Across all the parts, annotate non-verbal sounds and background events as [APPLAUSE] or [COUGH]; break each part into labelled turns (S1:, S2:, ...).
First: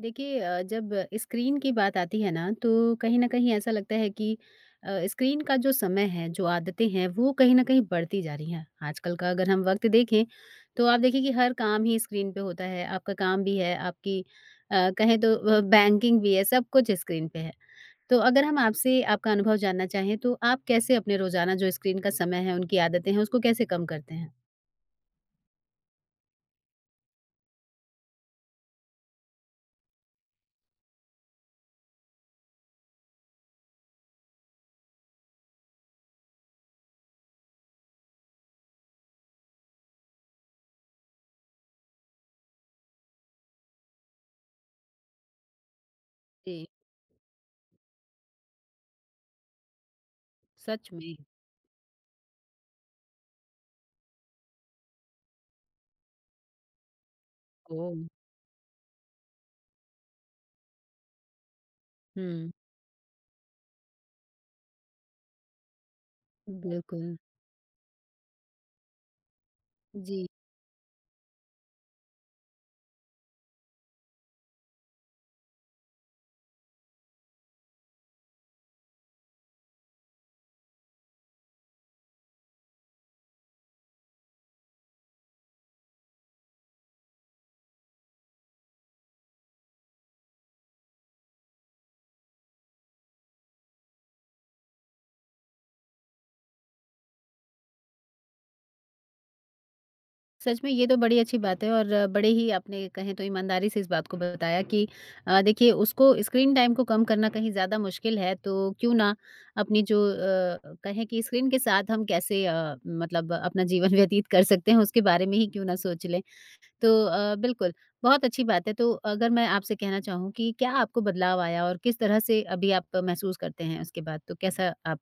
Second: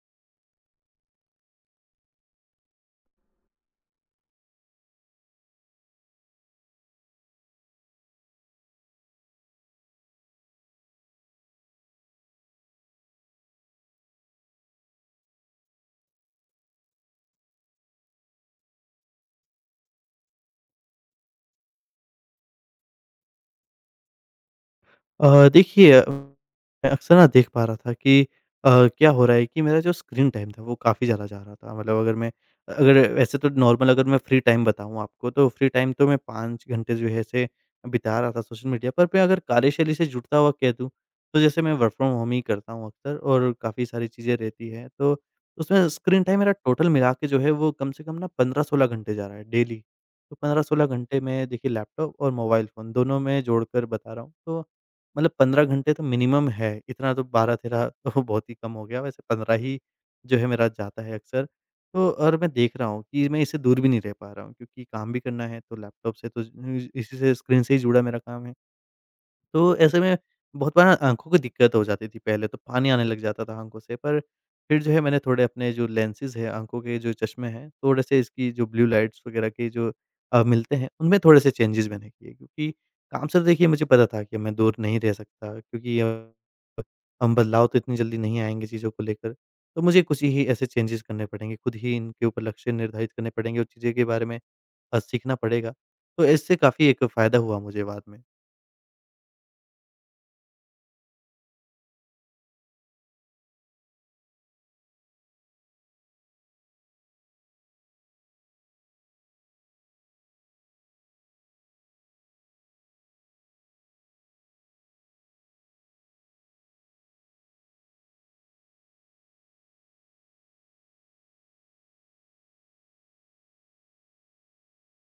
S1: देखिए जब स्क्रीन की बात आती है ना तो कहीं न कहीं ऐसा लगता है कि स्क्रीन का जो समय है, जो आदतें हैं वो कहीं न कहीं बढ़ती जा रही हैं। आजकल का अगर हम वक़्त देखें तो आप देखिए कि हर काम ही स्क्रीन पे होता है, आपका काम भी है, आपकी कहें तो बैंकिंग भी है, सब कुछ स्क्रीन पे है। तो अगर हम आपसे आपका अनुभव जानना चाहें तो आप कैसे अपने रोज़ाना जो स्क्रीन का समय है, उनकी आदतें हैं उसको कैसे कम करते हैं?
S2: देखिए मैं अक्सर ना देख पा रहा था कि अ, क्या हो रहा है कि मेरा जो स्क्रीन टाइम था वो काफ़ी ज़्यादा जा रहा था। मतलब अगर वैसे तो नॉर्मल अगर मैं फ्री टाइम बताऊँ आपको तो फ्री टाइम तो मैं 5 घंटे जो है से बिता रहा था सोशल मीडिया पर। मैं अगर कार्यशैली से जुड़ता हुआ कह दूँ तो जैसे मैं वर्क फ्रॉम होम ही करता हूँ अक्सर और काफ़ी सारी चीज़ें रहती हैं, तो उसमें स्क्रीन टाइम मेरा
S1: जी,
S2: टोटल मिला के जो है वो कम से कम ना 15-16 घंटे जा रहा है डेली। तो 15-16
S1: सच में।
S2: घंटे में देखिए लैपटॉप और मोबाइल फ़ोन दोनों में जोड़कर बता रहा हूँ, तो मतलब 15 घंटे तो मिनिमम है, इतना तो 12-13
S1: ओह!
S2: [LAUGHS] तो बहुत ही कम हो गया, वैसे 15 ही जो है मेरा जाता है अक्सर। तो और
S1: हुँ,
S2: मैं देख रहा हूँ कि मैं इससे दूर भी नहीं रह पा रहा हूँ क्योंकि काम भी करना है, तो लैपटॉप से तो
S1: बिल्कुल।
S2: इसी से स्क्रीन से ही जुड़ा मेरा काम है। तो ऐसे में
S1: जी।
S2: बहुत बार ना आँखों को दिक्कत हो जाती थी पहले तो, पानी आने लग जाता था आँखों से, पर फिर जो है मैंने थोड़े अपने जो लेंसेज़ हैं, आँखों के जो चश्मे हैं, थोड़े से इसकी जो ब्लू लाइट्स वगैरह के जो मिलते हैं, उनमें थोड़े से चेंजेज़ मैंने किए क्योंकि काम से तो देखिए मुझे पता था कि मैं दूर नहीं रह सकता, क्योंकि हम बदलाव तो इतनी जल्दी नहीं आएँगे चीज़ों को लेकर। तो मुझे कुछ ही ऐसे चेंजेज़ करने पड़ेंगे, खुद ही इनके ऊपर लक्ष्य निर्धारित करने पड़ेंगे और चीज़ें के बारे में सीखना पड़ेगा। तो इससे काफ़ी एक फ़ायदा हुआ मुझे बाद में।
S1: सच में ये तो बड़ी अच्छी बात है और बड़े ही आपने कहें तो ईमानदारी से इस बात को बताया कि देखिए उसको स्क्रीन टाइम को कम करना कहीं ज़्यादा मुश्किल है तो क्यों ना अपनी जो कहें कि स्क्रीन के साथ हम कैसे मतलब अपना जीवन [LAUGHS] व्यतीत कर सकते हैं उसके बारे में ही क्यों ना सोच लें तो बिल्कुल बहुत अच्छी बात है तो अगर मैं आपसे कहना चाहूँ कि क्या आपको बदलाव आया और किस तरह से अभी आप महसूस करते हैं उसके बाद तो कैसा आप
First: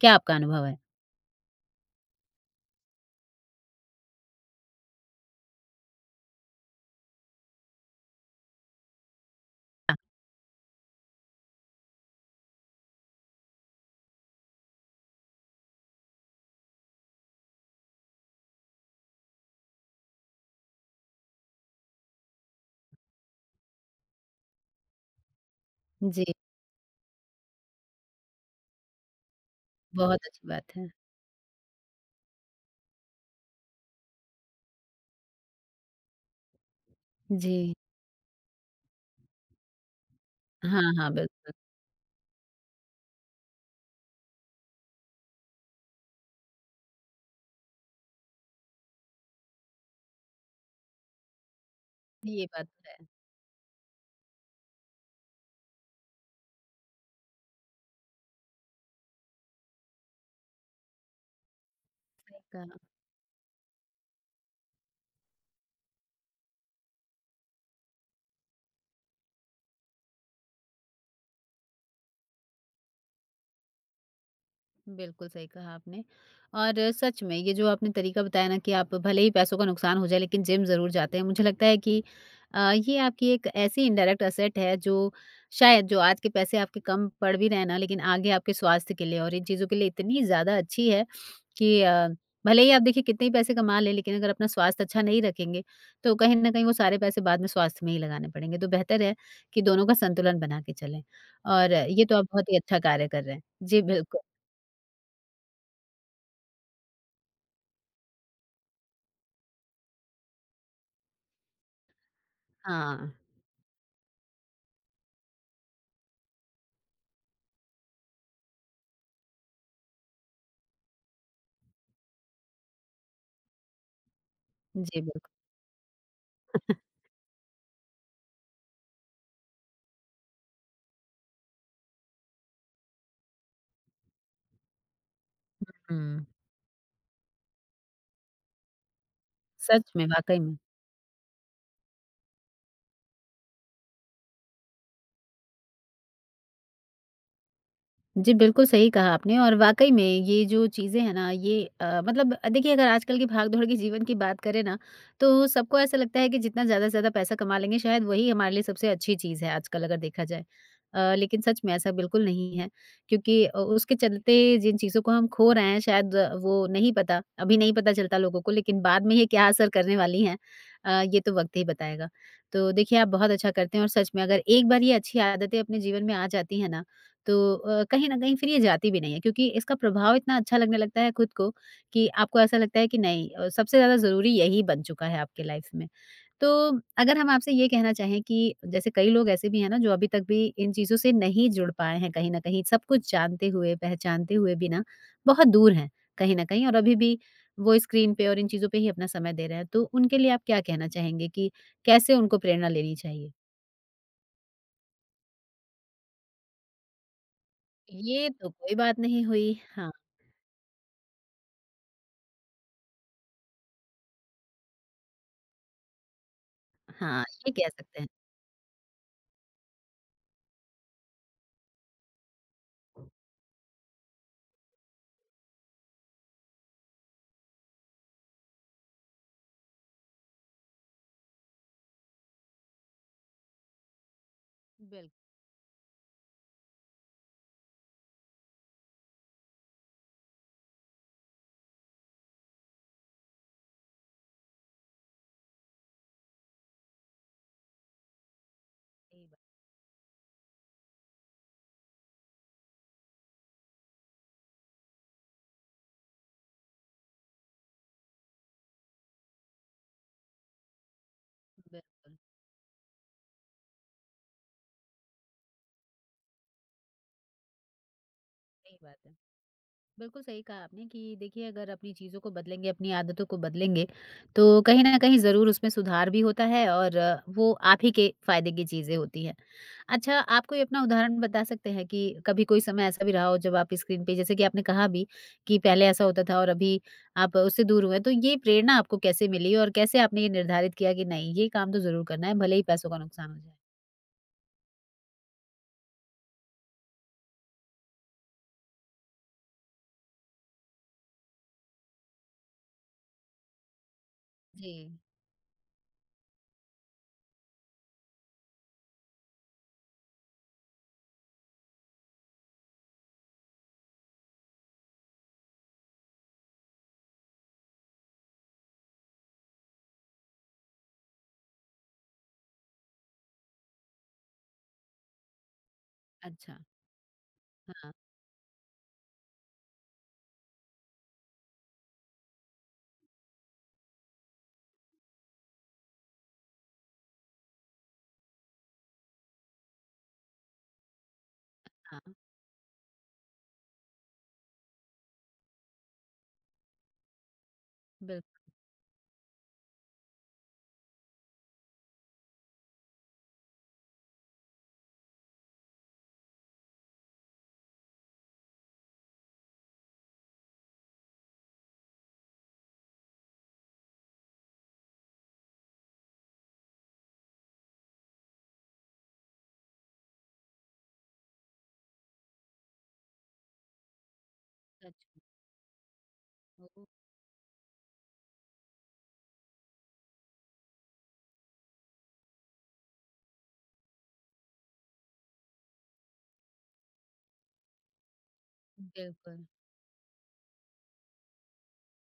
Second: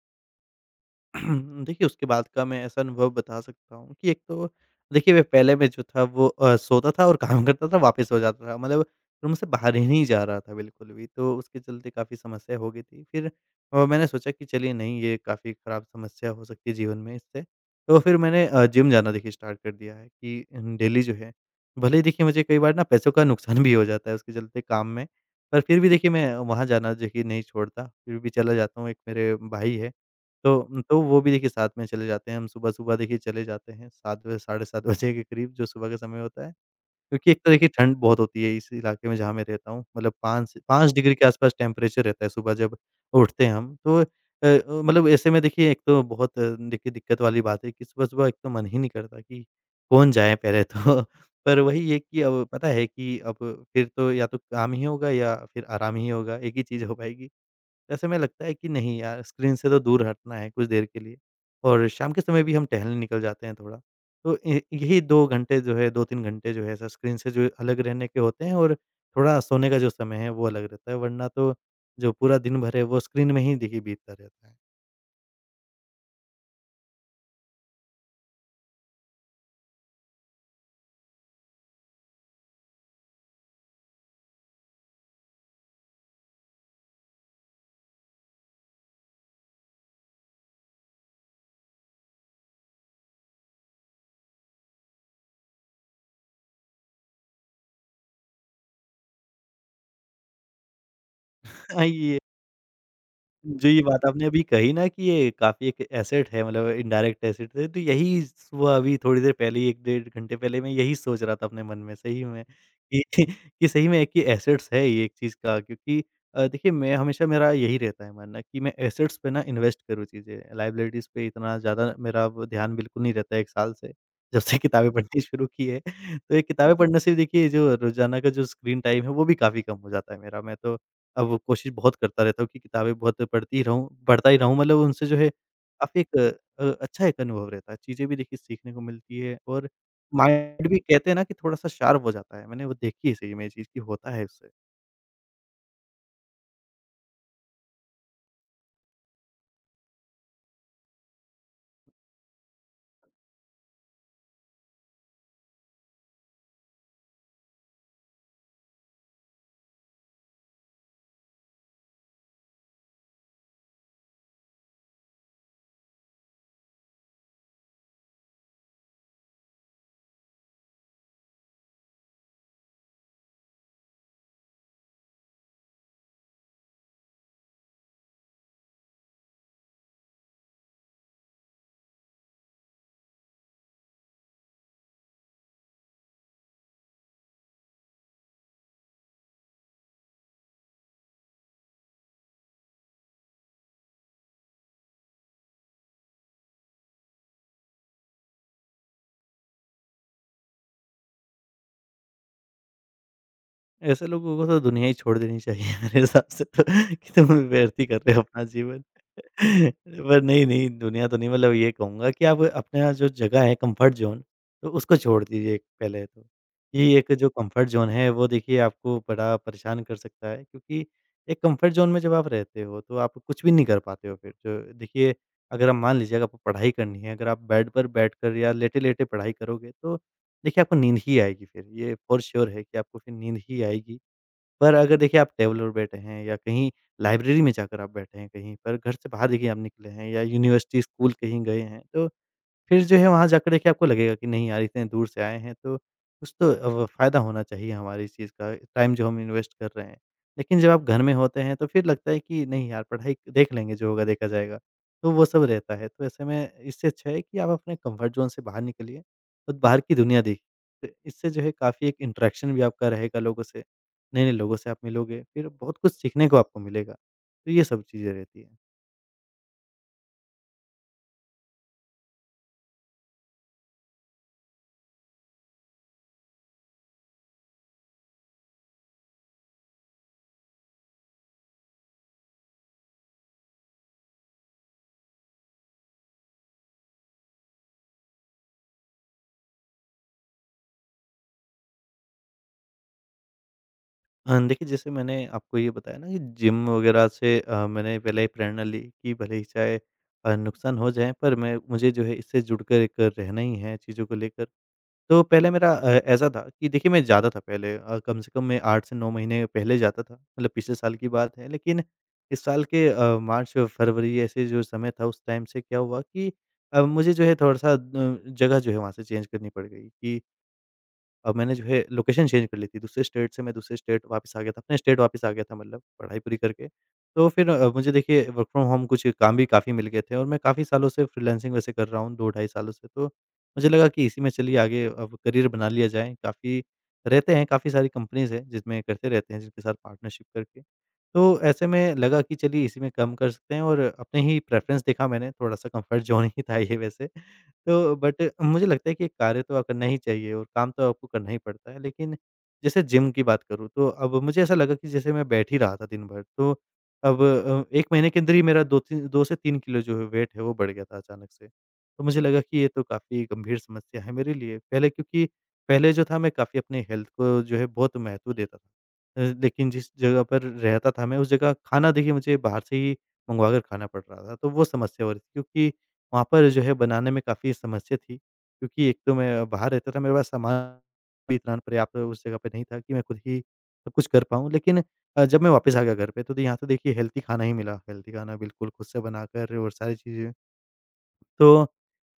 S1: क्या आपका अनुभव है?
S2: [CLEARS THROAT] देखिए, उसके बाद का मैं ऐसा अनुभव बता सकता हूँ कि एक तो देखिए, मैं पहले में जो था वो सोता था और काम करता था, वापस सो जाता था। मतलब रूम से बाहर ही नहीं जा रहा था बिल्कुल भी, तो उसके चलते काफ़ी समस्या हो गई थी। फिर मैंने सोचा कि चलिए नहीं, ये काफ़ी ख़राब समस्या हो सकती है जीवन में इससे। तो फिर मैंने जिम जाना देखिए स्टार्ट कर दिया है कि डेली जो है भले ही देखिए मुझे कई बार ना पैसों का नुकसान भी हो जाता है उसके चलते काम में, पर फिर भी देखिए
S1: जी,
S2: मैं वहाँ जाना देखिए नहीं छोड़ता, फिर भी चला जाता हूँ। एक मेरे भाई है,
S1: बहुत अच्छी
S2: तो
S1: बात है।
S2: तो वो भी देखिए साथ में चले जाते हैं। हम सुबह-सुबह देखिए चले जाते हैं 7 बजे, साढ़े 7 बजे के करीब जो सुबह का समय होता है। क्योंकि एक तो
S1: जी।
S2: देखिए ठंड बहुत होती है इस इलाके में जहाँ मैं रहता हूँ, मतलब 5 से
S1: हाँ,
S2: 5
S1: हाँ,
S2: डिग्री के
S1: बिल्कुल।
S2: आसपास टेम्परेचर रहता है सुबह जब उठते हैं हम। तो अ, मतलब ऐसे में देखिए एक तो बहुत देखिए दिक्कत वाली बात है कि सुबह-सुबह एक तो मन ही नहीं करता कि कौन जाए पहले तो। [LAUGHS] पर वही है कि अब
S1: ये बात
S2: पता है
S1: तो है,
S2: कि अब फिर तो या तो काम ही होगा या फिर आराम ही होगा, एक ही चीज़ हो पाएगी। ऐसे में लगता है कि नहीं यार, स्क्रीन से तो दूर हटना है कुछ देर के लिए और शाम के
S1: सही
S2: समय भी
S1: कहा।
S2: हम टहलने निकल जाते हैं थोड़ा। तो ए यही 2 घंटे जो है 2-3 घंटे जो है ऐसा स्क्रीन से जो अलग रहने के होते हैं और थोड़ा सोने का जो समय है वो अलग रहता है, वरना तो जो पूरा दिन भर है वो स्क्रीन में ही देखिए बीतता रहता है।
S1: बिल्कुल सही कहा आपने और सच में ये जो आपने तरीका बताया ना कि आप भले ही पैसों का नुकसान हो जाए लेकिन जिम ज़रूर जाते हैं। मुझे लगता है कि ये आपकी एक ऐसी इनडायरेक्ट असेट है जो शायद जो आज के पैसे आपके कम पड़ भी रहे हैं ना लेकिन आगे आपके स्वास्थ्य के लिए और इन चीज़ों के लिए इतनी ज़्यादा अच्छी है कि भले ही आप देखिए कितने ही पैसे कमा लें लेकिन अगर अपना स्वास्थ्य अच्छा नहीं रखेंगे तो कहीं न कहीं वो सारे पैसे बाद में स्वास्थ्य में ही लगाने पड़ेंगे। तो बेहतर है कि दोनों का संतुलन बना के चलें और
S2: [LAUGHS] हाँ,
S1: ये तो
S2: ये
S1: आप बहुत ही अच्छा कार्य कर रहे हैं।
S2: जी,
S1: जी,
S2: ये बात
S1: बिल्कुल।
S2: आपने अभी कही ना कि ये काफ़ी एक एसेट है, मतलब इनडायरेक्ट एसेट है। तो यही सुबह अभी थोड़ी देर पहले ही 1 डेढ़ घंटे पहले मैं यही सोच रहा था अपने मन में, सही में कि
S1: हाँ,
S2: [LAUGHS] कि सही में कि एसेट्स है ये एक चीज़ का। क्योंकि देखिए मैं हमेशा मेरा यही रहता है मानना कि मैं एसेट्स पे ना इन्वेस्ट करूँ चीज़ें, लायबिलिटीज़ पे इतना ज़्यादा मेरा अब ध्यान बिल्कुल नहीं रहता है 1 साल से, जब से किताबें
S1: जी
S2: पढ़नी
S1: बिल्कुल,
S2: शुरू की है। तो ये किताबें पढ़ने से देखिए जो रोज़ाना का जो स्क्रीन टाइम है वो भी काफ़ी कम हो जाता है मेरा। मैं तो अब कोशिश बहुत करता रहता हूँ कि किताबें बहुत पढ़ती रहूँ पढ़ता ही रहूँ, मतलब उनसे जो है
S1: हुँ।
S2: काफ़ी एक अच्छा एक अनुभव रहता है। चीज़ें भी देखिए सीखने को मिलती है और
S1: सच में, वाक़ई में।
S2: माइंड भी कहते हैं ना कि थोड़ा-सा शार्प हो जाता है। मैंने वो देखी है सही में ये चीज़ कि होता है उससे।
S1: जी, बिल्कुल सही कहा आपने और वाक़ई में ये जो चीज़ें हैं ना ये मतलब देखिए अगर आजकल की भाग-दौड़ के जीवन की बात करें ना, तो सबको ऐसा लगता है कि जितना ज़्यादा से ज़्यादा पैसा कमा लेंगे शायद वही हमारे लिए सबसे अच्छी चीज़ है आजकल अगर देखा जाए। लेकिन सच में ऐसा बिल्कुल नहीं है क्योंकि उसके चलते जिन चीज़ों को हम खो रहे हैं शायद वो नहीं पता, अभी नहीं पता चलता लोगों को लेकिन बाद में ये क्या असर करने वाली हैं ये तो वक़्त ही बताएगा। तो देखिए आप बहुत अच्छा करते हैं और सच में अगर एक बार ये अच्छी आदतें अपने जीवन में आ जाती हैं ना, तो कहीं न कहीं फिर ये जाती भी नहीं है क्योंकि इसका प्रभाव इतना अच्छा लगने लगता है खुद को कि आपको ऐसा लगता है कि नहीं सबसे ज़्यादा ज़रूरी यही बन चुका है आपकी लाइफ में। तो अगर हम आपसे ये कहना चाहें कि जैसे कई लोग ऐसे भी हैं ना जो अभी तक भी इन चीज़ों से नहीं जुड़ पाए हैं कहीं न कहीं, सब कुछ जानते हुए, पहचानते हुए भी ना बहुत दूर हैं कहीं न कहीं और अभी भी वो स्क्रीन पे और इन चीज़ों पे ही अपना समय दे रहे हैं। तो उनके लिए आप क्या कहना चाहेंगे कि कैसे उनको प्रेरणा लेनी चाहिए?
S2: ऐसे लोगों को तो दुनिया ही छोड़ देनी चाहिए [LAUGHS] मेरे हिसाब से तो [LAUGHS] कि तुम व्यर्थ ही कर रहे हो
S1: ये
S2: अपना
S1: तो कोई
S2: जीवन।
S1: बात
S2: [LAUGHS]
S1: नहीं हुई। हाँ,
S2: पर नहीं, नहीं दुनिया तो नहीं, मतलब ये कहूँगा कि आप अपना जो जगह है कम्फ़र्ट ज़ोन, तो उसको छोड़ दीजिए पहले तो। ये एक
S1: हाँ,
S2: जो
S1: ये कह
S2: कम्फ़र्ट ज़ोन
S1: सकते हैं।
S2: है वो देखिए आपको बड़ा परेशान कर सकता है, क्योंकि एक कम्फ़र्ट ज़ोन में जब आप रहते हो तो आप कुछ भी नहीं कर पाते हो फिर। जो देखिए अगर आप मान लीजिए अगर आपको पढ़ाई करनी है, अगर आप बेड पर बैठकर या लेटे-लेटे पढ़ाई करोगे तो देखिए, आपको नींद ही आएगी फिर, ये फ़ॉर श्योर है कि आपको फिर नींद ही आएगी। पर अगर
S1: बिल्कुल,
S2: देखिए आप टेबल पर बैठे हैं या कहीं लाइब्रेरी में जाकर आप बैठे हैं कहीं पर, घर से बाहर देखिए आप निकले हैं या यूनिवर्सिटी, स्कूल कहीं गए हैं, तो फिर जो है वहाँ जाकर देखिए आपको लगेगा कि नहीं यार इतने दूर से आए हैं, तो कुछ तो अब फ़ायदा होना चाहिए हमारी इस चीज़ का, टाइम जो हम
S1: सही बात
S2: इन्वेस्ट कर रहे हैं। लेकिन जब आप घर में होते हैं तो फिर लगता है कि नहीं यार पढ़ाई देख लेंगे, जो होगा देखा जाएगा, तो वो सब रहता है। तो ऐसे में इससे अच्छा है कि आप अपने कम्फर्ट ज़ोन से बाहर निकलिए और बाहर की दुनिया देखिए। तो इससे जो है काफ़ी एक
S1: बिल्कुल,
S2: इंटरेक्शन भी आपका रहेगा लोगों से, नए-नए लोगों से आप मिलोगे, फिर बहुत कुछ सीखने को आपको मिलेगा। तो ये सब चीज़ें रहती हैं।
S1: सही बात है। बिल्कुल सही कहा आपने कि देखिए अगर अपनी चीज़ों को बदलेंगे, अपनी आदतों को बदलेंगे, तो कहीं न कहीं ज़रूर उसमें सुधार भी होता है और वो आप ही के फ़ायदे की चीज़ें होती हैं। अच्छा, आप कोई अपना उदाहरण बता सकते हैं कि कभी कोई समय ऐसा भी रहा हो जब आप स्क्रीन पे जैसे कि आपने कहा भी कि पहले ऐसा होता था और अभी आप उससे दूर हुए, तो ये प्रेरणा आपको कैसे मिली और कैसे आपने ये निर्धारित किया कि नहीं, ये काम तो ज़रूर करना है, भले ही पैसों का नुकसान हो जाए?
S2: देखिए जैसे मैंने आपको ये बताया ना कि जिम वगैरह से मैंने पहले ही प्रेरणा ली कि भले ही चाहे नुकसान हो जाए, पर मैं मुझे जो है इससे जुड़कर एक रहना ही है चीज़ों को लेकर।
S1: जी,
S2: तो पहले मेरा ऐसा था कि देखिए मैं जाता था पहले कम से कम मैं 8 से 9 महीने पहले जाता था, मतलब पिछले साल की बात है। लेकिन इस साल के मार्च, फरवरी ऐसे जो समय था उस टाइम से क्या हुआ कि मुझे जो है थोड़ा-सा जगह जो है वहाँ से चेंज करनी पड़ गई कि और मैंने जो है लोकेशन चेंज कर ली थी, दूसरे स्टेट से मैं दूसरे स्टेट वापस आ गया था, अपने स्टेट वापस आ गया था, मतलब पढ़ाई पूरी
S1: अच्छा।
S2: करके। तो फिर
S1: हाँ,
S2: मुझे देखिए वर्क फ्रॉम होम कुछ काम भी काफ़ी मिल गए थे और मैं काफ़ी सालों से फ्रीलांसिंग वैसे कर रहा हूँ, 2 ढाई सालों से। तो मुझे लगा कि इसी में चलिए आगे अब करियर बना लिया जाए, काफ़ी रहते हैं, काफ़ी सारी कंपनीज़ हैं जिसमें करते रहते हैं, जिनके साथ पार्टनरशिप करके। तो ऐसे में
S1: हाँ,
S2: लगा कि चलिए इसी में काम कर सकते हैं और अपने ही प्रेफ़रेंस देखा मैंने, थोड़ा-सा कम्फ़र्ट ज़ोन ही था ये वैसे। तो
S1: बिल्कुल
S2: बट मुझे लगता है कि कार्य तो करना ही चाहिए और काम तो आपको करना ही पड़ता है। लेकिन जैसे जिम की बात करूँ तो अब मुझे ऐसा लगा कि जैसे मैं बैठ ही रहा था दिन भर, तो अब 1 महीने के अंदर ही मेरा 2-3 2 से 3 किलो जो है वेट है वो बढ़ गया था अचानक से। तो मुझे लगा कि ये तो काफ़ी गंभीर समस्या है मेरे लिए। पहले क्योंकि पहले जो था मैं काफ़ी अपने हेल्थ को जो है बहुत महत्व देता था। लेकिन जिस जगह पर रहता था मैं उस जगह खाना देखिए मुझे बाहर से ही मँगवा कर खाना पड़ रहा था। तो वो समस्या हो रही थी क्योंकि वहाँ पर जो है
S1: सच।
S2: बनाने में काफ़ी समस्या थी, क्योंकि एक तो मैं बाहर रहता था, मेरे पास सामान भी इतना पर्याप्त उस जगह पे नहीं था कि मैं खुद ही सब कुछ कर पाऊँ। लेकिन जब मैं वापस आ गया घर पे तो यहाँ तो देखिए हेल्दी खाना ही मिला, हेल्दी खाना बिल्कुल खुद से
S1: बिल्कुल।
S2: बनाकर और सारी चीज़ें। तो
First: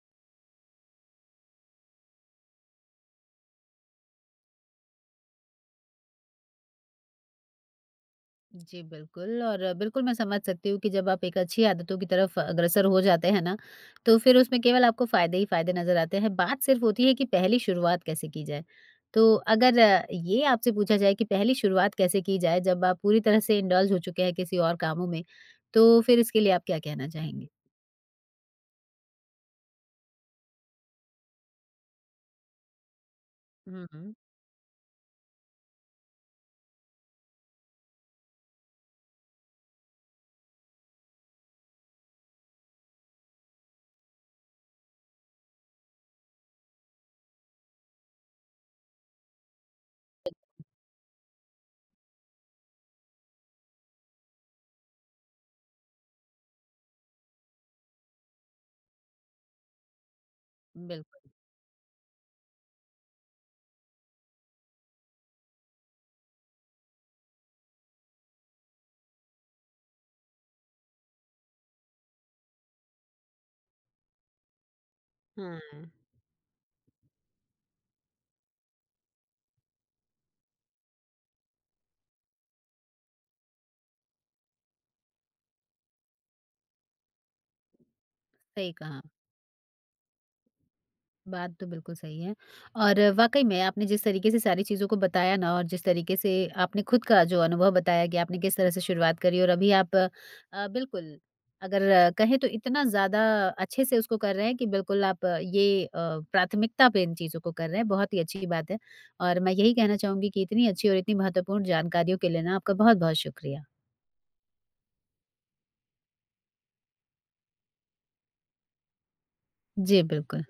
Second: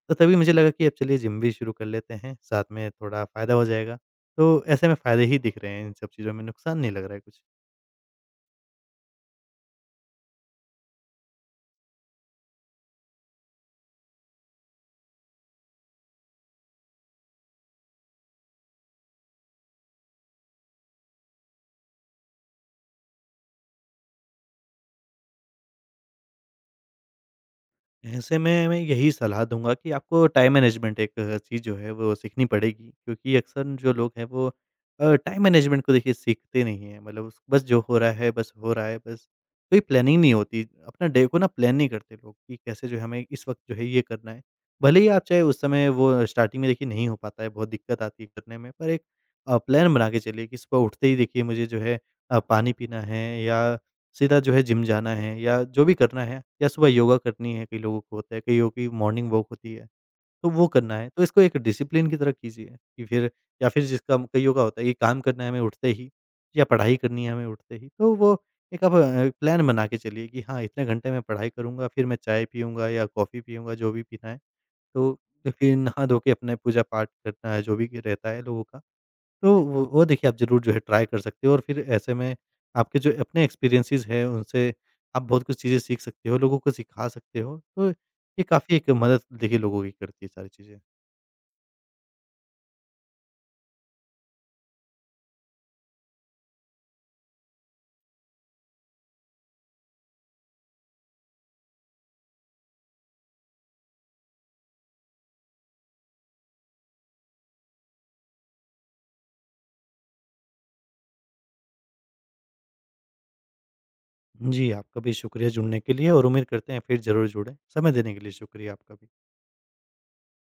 S2: तो तभी मुझे लगा कि अब चलिए जिम भी शुरू कर लेते हैं, साथ में थोड़ा फ़ायदा हो जाएगा। तो ऐसे में फ़ायदे ही दिख रहे हैं इन सब चीज़ों में, नुकसान नहीं लग रहा है कुछ।
S1: जी, बिल्कुल और बिल्कुल मैं समझ सकती हूँ कि जब आप एक अच्छी आदतों की तरफ अग्रसर हो जाते हैं ना, तो फिर उसमें केवल आपको फ़ायदे ही फ़ायदे नज़र आते हैं। बात सिर्फ़ होती है कि पहली शुरुआत कैसे की जाए? तो अगर ये आपसे पूछा जाए कि पहली शुरुआत कैसे की जाए जब आप पूरी तरह से इंडल्ज हो चुके हैं किसी और कामों में, तो फिर इसके लिए आप क्या कहना चाहेंगी?
S2: ऐसे में मैं यही सलाह दूँगा कि आपको टाइम मैनेजमेंट एक चीज़ जो है वो सीखनी पड़ेगी क्योंकि अक्सर
S1: हुँ,
S2: जो लोग
S1: हुँ।
S2: हैं वो टाइम मैनेजमेंट को देखिए सीखते नहीं हैं, मतलब उस बस जो हो रहा है बस हो रहा है बस कोई प्लानिंग नहीं होती, अपना डे को ना प्लान नहीं करते लोग कि कैसे जो है हमें इस वक्त जो है ये करना है। भले ही आप चाहे उस समय वो स्टार्टिंग में देखिए नहीं हो पाता है, बहुत दिक्कत आती है करने में, पर एक प्लान बना के चलिए कि सुबह उठते ही देखिए मुझे जो है पानी पीना है या सीधा जो है जिम जाना है या जो भी करना है या सुबह योगा करनी है, कई लोगों को होता है, कईयों की मॉर्निंग वॉक होती है, तो वो करना है। तो
S1: बिल्कुल,
S2: इसको एक डिसिप्लिन की तरह कीजिए कि फिर या फिर जिसका कईयों का होता है कि काम करना है हमें उठते ही या पढ़ाई करनी है हमें उठते ही, तो वो एक आप प्लान बना के चलिए कि हाँ, इतने घंटे मैं पढ़ाई करूँगा, फिर मैं चाय पीऊँगा या कॉफ़ी पीऊँगा, जो भी पीना है। तो फिर
S1: हुँ।
S2: नहा धो के अपने पूजा-पाठ करना है, जो भी रहता है लोगों का। तो वो देखिए आप ज़रूर जो है ट्राई कर सकते हो और फिर ऐसे में आपके जो अपने एक्सपीरियंसेस हैं उनसे आप बहुत कुछ चीज़ें सीख सकते हो, लोगों को सिखा सकते हो। तो ये
S1: सही
S2: काफ़ी एक
S1: कहा
S2: मदद देखिए लोगों की करती है सारी चीज़ें।
S1: बात तो बिल्कुल सही है और वाक़ई में आपने जिस तरीके से सारी चीज़ों को बताया ना और जिस तरीके से आपने खुद का जो अनुभव बताया कि आपने किस तरह से शुरुआत करी और अभी आप बिल्कुल अगर कहें तो इतना ज़्यादा अच्छे से उसको कर रहे हैं कि बिल्कुल आप ये प्राथमिकता पे इन चीज़ों को कर रहे हैं, बहुत ही अच्छी बात है। और मैं यही कहना चाहूँगी कि इतनी अच्छी और इतनी महत्वपूर्ण जानकारियों के लिए ना आपका बहुत-बहुत शुक्रिया।
S2: जी, आपका भी शुक्रिया जुड़ने के लिए और उम्मीद करते हैं फिर ज़रूर जुड़ें। समय देने के लिए शुक्रिया आपका भी।
S1: जी, बिल्कुल।